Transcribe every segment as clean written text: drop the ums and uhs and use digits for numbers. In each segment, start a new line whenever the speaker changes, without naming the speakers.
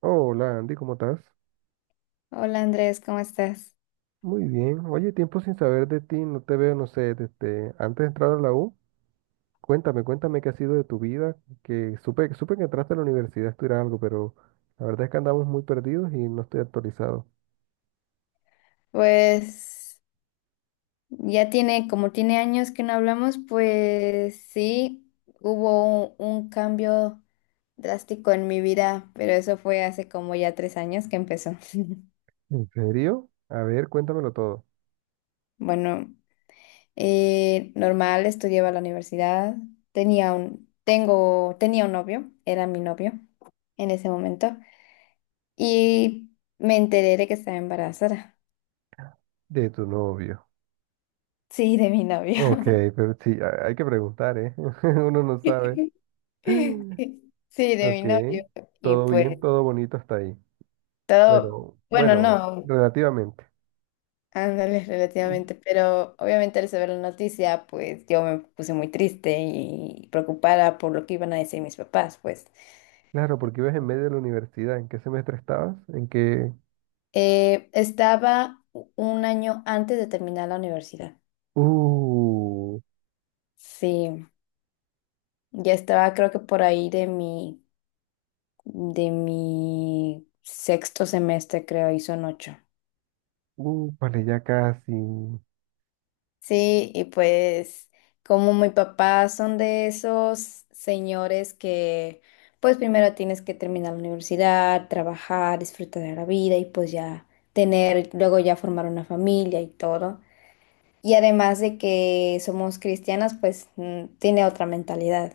Hola Andy, ¿cómo estás?
Hola Andrés, ¿cómo estás?
Muy bien. Oye, tiempo sin saber de ti, no te veo, no sé, desde antes de entrar a la U. Cuéntame, qué ha sido de tu vida, que supe que entraste a la universidad a estudiar algo, pero la verdad es que andamos muy perdidos y no estoy actualizado.
Pues ya tiene, como tiene años que no hablamos, pues sí, hubo un cambio drástico en mi vida, pero eso fue hace como ya 3 años que empezó.
¿En serio? A ver, cuéntamelo todo.
Bueno, normal, estudiaba en la universidad, tenía un, tengo, tenía un novio, era mi novio en ese momento, y me enteré de que estaba embarazada.
De tu novio.
Sí, de mi novio.
Ok, pero sí, hay que preguntar, ¿eh? Uno no sabe.
Sí, sí, de mi
Ok,
novio. Y
todo bien,
pues
todo bonito hasta ahí.
todo,
Bueno,
bueno,
bueno,
no,
relativamente.
ándale relativamente, pero obviamente al saber la noticia, pues yo me puse muy triste y preocupada por lo que iban a decir mis papás, pues.
Claro, porque ibas en medio de la universidad. ¿En qué semestre estabas? ¿En qué?
Estaba un año antes de terminar la universidad.
uh,
Sí, ya estaba creo que por ahí de mi sexto semestre, creo, y son ocho.
vale, ya casi.
Sí, y pues como mi papá son de esos señores que pues primero tienes que terminar la universidad, trabajar, disfrutar de la vida y pues ya tener, luego ya formar una familia y todo. Y además de que somos cristianas, pues tiene otra mentalidad.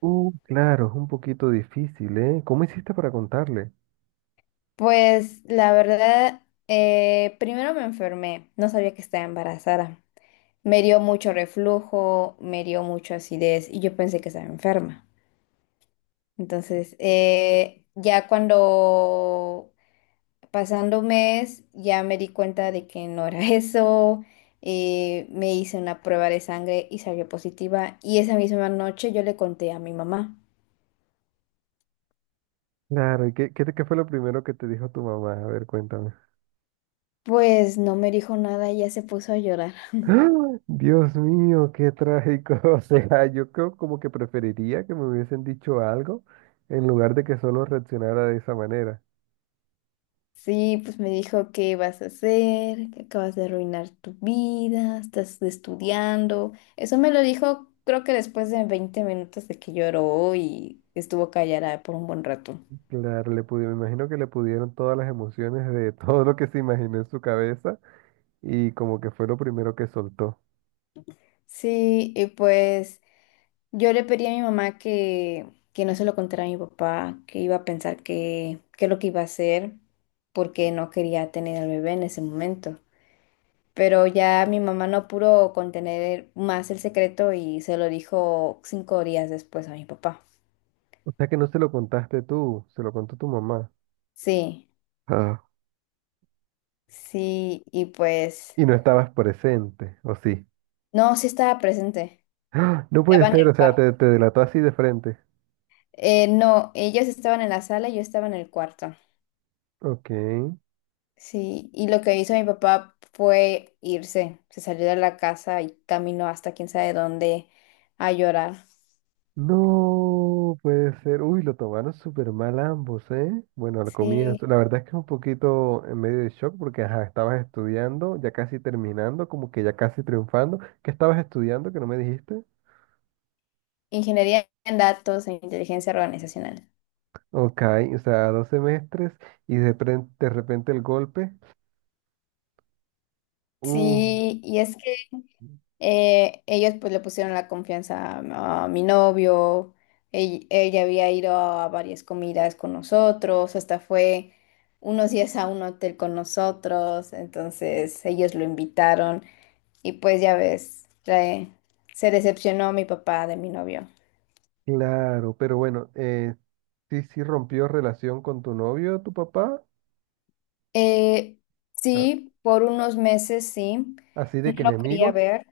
Claro, es un poquito difícil, ¿eh? ¿Cómo hiciste para contarle?
Pues la verdad, primero me enfermé, no sabía que estaba embarazada. Me dio mucho reflujo, me dio mucha acidez y yo pensé que estaba enferma. Entonces, ya cuando pasando un mes, ya me di cuenta de que no era eso. Me hice una prueba de sangre y salió positiva. Y esa misma noche yo le conté a mi mamá.
Claro, ¿y qué fue lo primero que te dijo tu mamá? A ver, cuéntame.
Pues no me dijo nada y ya se puso a llorar.
¡Ah! Dios mío, qué trágico. O sea, yo creo como que preferiría que me hubiesen dicho algo en lugar de que solo reaccionara de esa manera.
Sí, pues me dijo, ¿qué vas a hacer? Que acabas de arruinar tu vida, estás estudiando. Eso me lo dijo, creo que después de 20 minutos de que lloró y estuvo callada por un buen rato.
Claro, me imagino que le pudieron todas las emociones de todo lo que se imaginó en su cabeza. Y como que fue lo primero que soltó.
Sí, y pues yo le pedí a mi mamá que no se lo contara a mi papá, que iba a pensar que, qué es lo que iba a hacer, porque no quería tener al bebé en ese momento. Pero ya mi mamá no pudo contener más el secreto y se lo dijo 5 días después a mi papá.
O sea que no se lo contaste tú, se lo contó tu mamá.
Sí,
Ah.
sí, y pues
Y no estabas presente, ¿o sí?
no, sí estaba presente.
¡Ah! No puede
Estaba en
ser,
el
o sea,
cuarto.
te, delató así de frente.
No, ellos estaban en la sala y yo estaba en el cuarto.
Ok.
Sí, y lo que hizo mi papá fue irse, se salió de la casa y caminó hasta quién sabe dónde a llorar.
No puede ser. Uy, lo tomaron súper mal ambos, ¿eh? Bueno, al
Sí,
comienzo. La verdad es que es un poquito en medio de shock porque, ajá, estabas estudiando, ya casi terminando, como que ya casi triunfando. ¿Qué estabas estudiando que no me dijiste?
ingeniería en datos e inteligencia organizacional.
Ok, o sea, dos semestres y de repente el golpe. Uh,
Sí, y es que ellos pues le pusieron la confianza a mi novio, ella había ido a varias comidas con nosotros, hasta fue unos días a un hotel con nosotros, entonces ellos lo invitaron. Y pues ya ves, se decepcionó mi papá de mi novio.
Claro, pero bueno, sí, sí rompió relación con tu novio, tu papá.
Eh,
Ah.
sí, por unos meses sí,
Así
no
de que
lo quería
enemigos,
ver.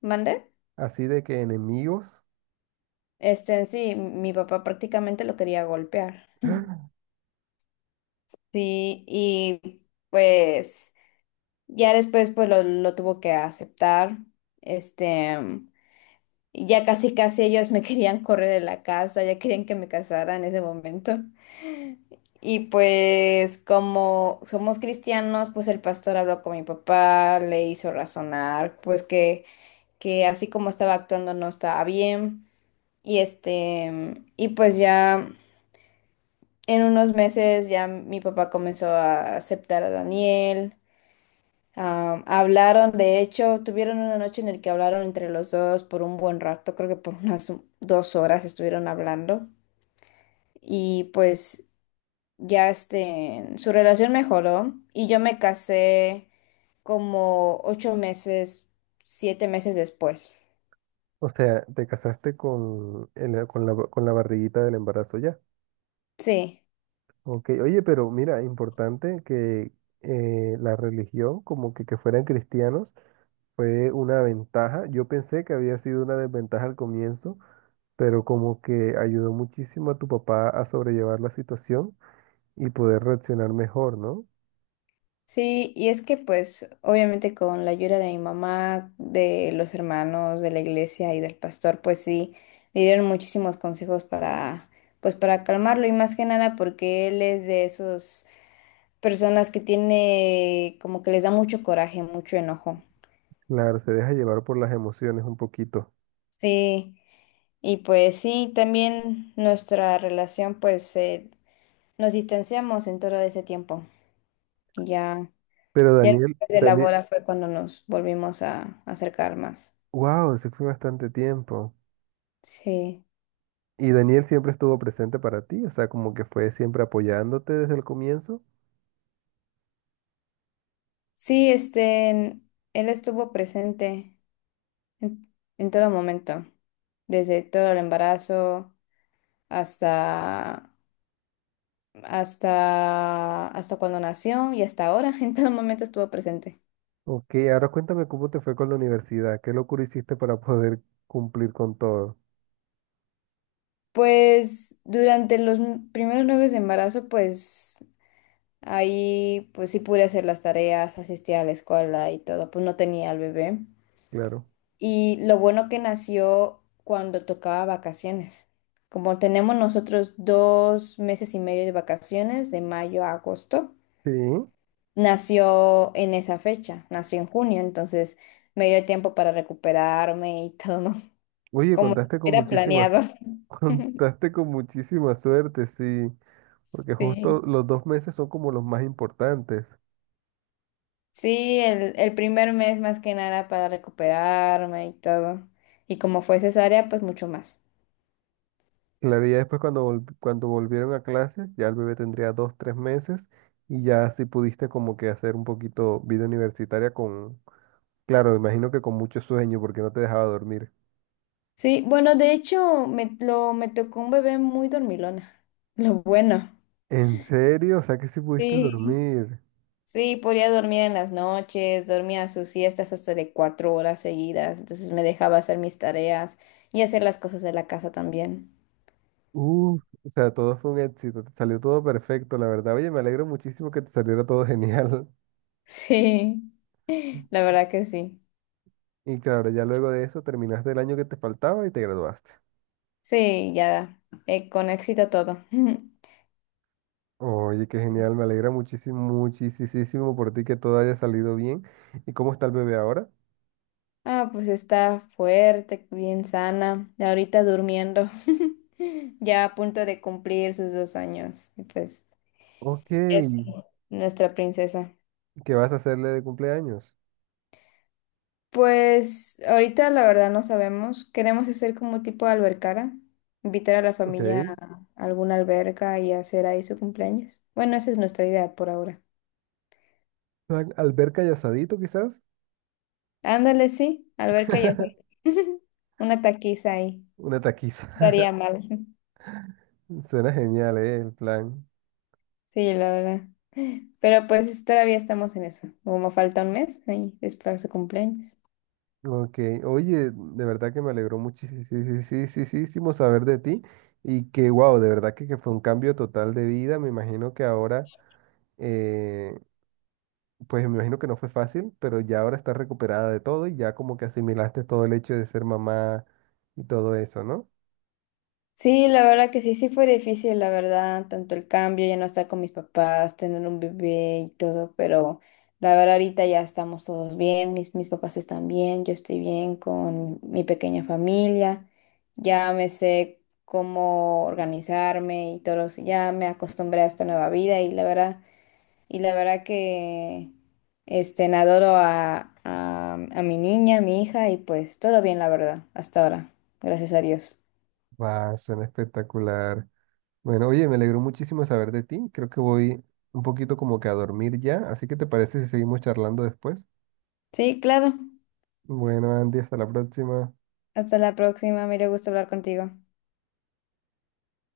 ¿Mande?
así de que enemigos,
En sí, mi papá prácticamente lo quería golpear. Sí, y pues ya después pues lo tuvo que aceptar. Este, Y ya casi casi ellos me querían correr de la casa, ya querían que me casara en ese momento. Y pues como somos cristianos, pues el pastor habló con mi papá, le hizo razonar, pues que así como estaba actuando no estaba bien. Y pues ya en unos meses ya mi papá comenzó a aceptar a Daniel. Ah, hablaron, de hecho, tuvieron una noche en la que hablaron entre los dos por un buen rato, creo que por unas 2 horas estuvieron hablando y pues ya su relación mejoró y yo me casé como 8 meses, 7 meses después.
o sea, te casaste con, con la barriguita del embarazo ya.
Sí.
Ok, oye, pero mira, importante que la religión, como que fueran cristianos, fue una ventaja. Yo pensé que había sido una desventaja al comienzo, pero como que ayudó muchísimo a tu papá a sobrellevar la situación y poder reaccionar mejor, ¿no?
Sí, y es que pues obviamente con la ayuda de mi mamá, de los hermanos, de la iglesia y del pastor, pues sí, le dieron muchísimos consejos para, pues para calmarlo y más que nada porque él es de esas personas que tiene como que les da mucho coraje, mucho enojo.
Claro, se deja llevar por las emociones un poquito.
Sí, y pues sí, también nuestra relación pues nos distanciamos en todo ese tiempo. Ya,
Pero
ya
Daniel,
después de la
Daniel,
boda fue cuando nos volvimos a acercar más.
wow, se fue bastante tiempo.
Sí.
¿Y Daniel siempre estuvo presente para ti? O sea, como que fue siempre apoyándote desde el comienzo.
Sí, él estuvo presente en, en todo momento, desde todo el embarazo hasta, hasta, hasta, cuando nació y hasta ahora, en todo momento estuvo presente.
Ok, ahora cuéntame cómo te fue con la universidad. ¿Qué locura hiciste para poder cumplir con todo?
Pues durante los primeros nueve de embarazo, pues ahí pues sí pude hacer las tareas, asistía a la escuela y todo, pues no tenía al bebé.
Claro.
Y lo bueno que nació cuando tocaba vacaciones. Como tenemos nosotros 2 meses y medio de vacaciones, de mayo a agosto,
Sí.
nació en esa fecha, nació en junio, entonces me dio tiempo para recuperarme y todo,
Oye,
como
contaste con
era
muchísimas,
planeado.
contaste con muchísima suerte, sí. Porque justo
Sí,
los dos meses son como los más importantes.
sí, el primer mes más que nada para recuperarme y todo. Y como fue cesárea, pues mucho más.
Claro, y ya después cuando, cuando volvieron a clases, ya el bebé tendría dos, tres meses y ya sí pudiste como que hacer un poquito vida universitaria con, claro, imagino que con mucho sueño porque no te dejaba dormir.
Sí, bueno, de hecho, me tocó un bebé muy dormilón. Lo bueno.
¿En serio? O sea que sí pudiste
Sí,
dormir.
sí, podía dormir en las noches, dormía sus siestas hasta de 4 horas seguidas, entonces me dejaba hacer mis tareas y hacer las cosas de la casa también.
Uf, o sea, todo fue un éxito, te salió todo perfecto, la verdad. Oye, me alegro muchísimo que te saliera todo genial.
Sí, la verdad que sí.
Y claro, ya luego de eso terminaste el año que te faltaba y te graduaste.
Sí, ya, con éxito todo.
Oye, qué genial, me alegra muchísimo, muchísimo por ti que todo haya salido bien. ¿Y cómo está el bebé ahora?
Ah, pues está fuerte, bien sana, ahorita durmiendo, ya a punto de cumplir sus 2 años. Y pues
Ok, ¿qué
es nuestra princesa.
vas a hacerle de cumpleaños?
Pues ahorita la verdad no sabemos. Queremos hacer como tipo de albercada, invitar a la
Ok,
familia a alguna alberca y hacer ahí su cumpleaños. Bueno, esa es nuestra idea por ahora.
plan alberca y asadito quizás.
Ándale, sí, alberca y hacer una taquiza ahí.
Una taquiza.
Estaría mal.
Suena genial, ¿eh? El plan.
Sí, la verdad. Pero pues todavía estamos en eso. Como falta un mes, ahí es para su cumpleaños.
Ok, oye, de verdad que me alegró muchísimo saber de ti y que, wow, de verdad que fue un cambio total de vida. Me imagino que ahora, eh, pues me imagino que no fue fácil, pero ya ahora estás recuperada de todo y ya como que asimilaste todo el hecho de ser mamá y todo eso, ¿no?
Sí, la verdad que sí, sí fue difícil, la verdad, tanto el cambio, ya no estar con mis papás, tener un bebé y todo, pero la verdad ahorita ya estamos todos bien, mis papás están bien, yo estoy bien con mi pequeña familia, ya me sé cómo organizarme y todo, eso, ya me acostumbré a esta nueva vida y la verdad, que adoro a mi niña, a mi hija y pues todo bien, la verdad, hasta ahora, gracias a Dios.
Va, suena espectacular. Bueno, oye, me alegró muchísimo saber de ti. Creo que voy un poquito como que a dormir ya, así que ¿te parece si seguimos charlando después?
Sí, claro.
Bueno, Andy, hasta la próxima.
Hasta la próxima, me dio gusto hablar contigo.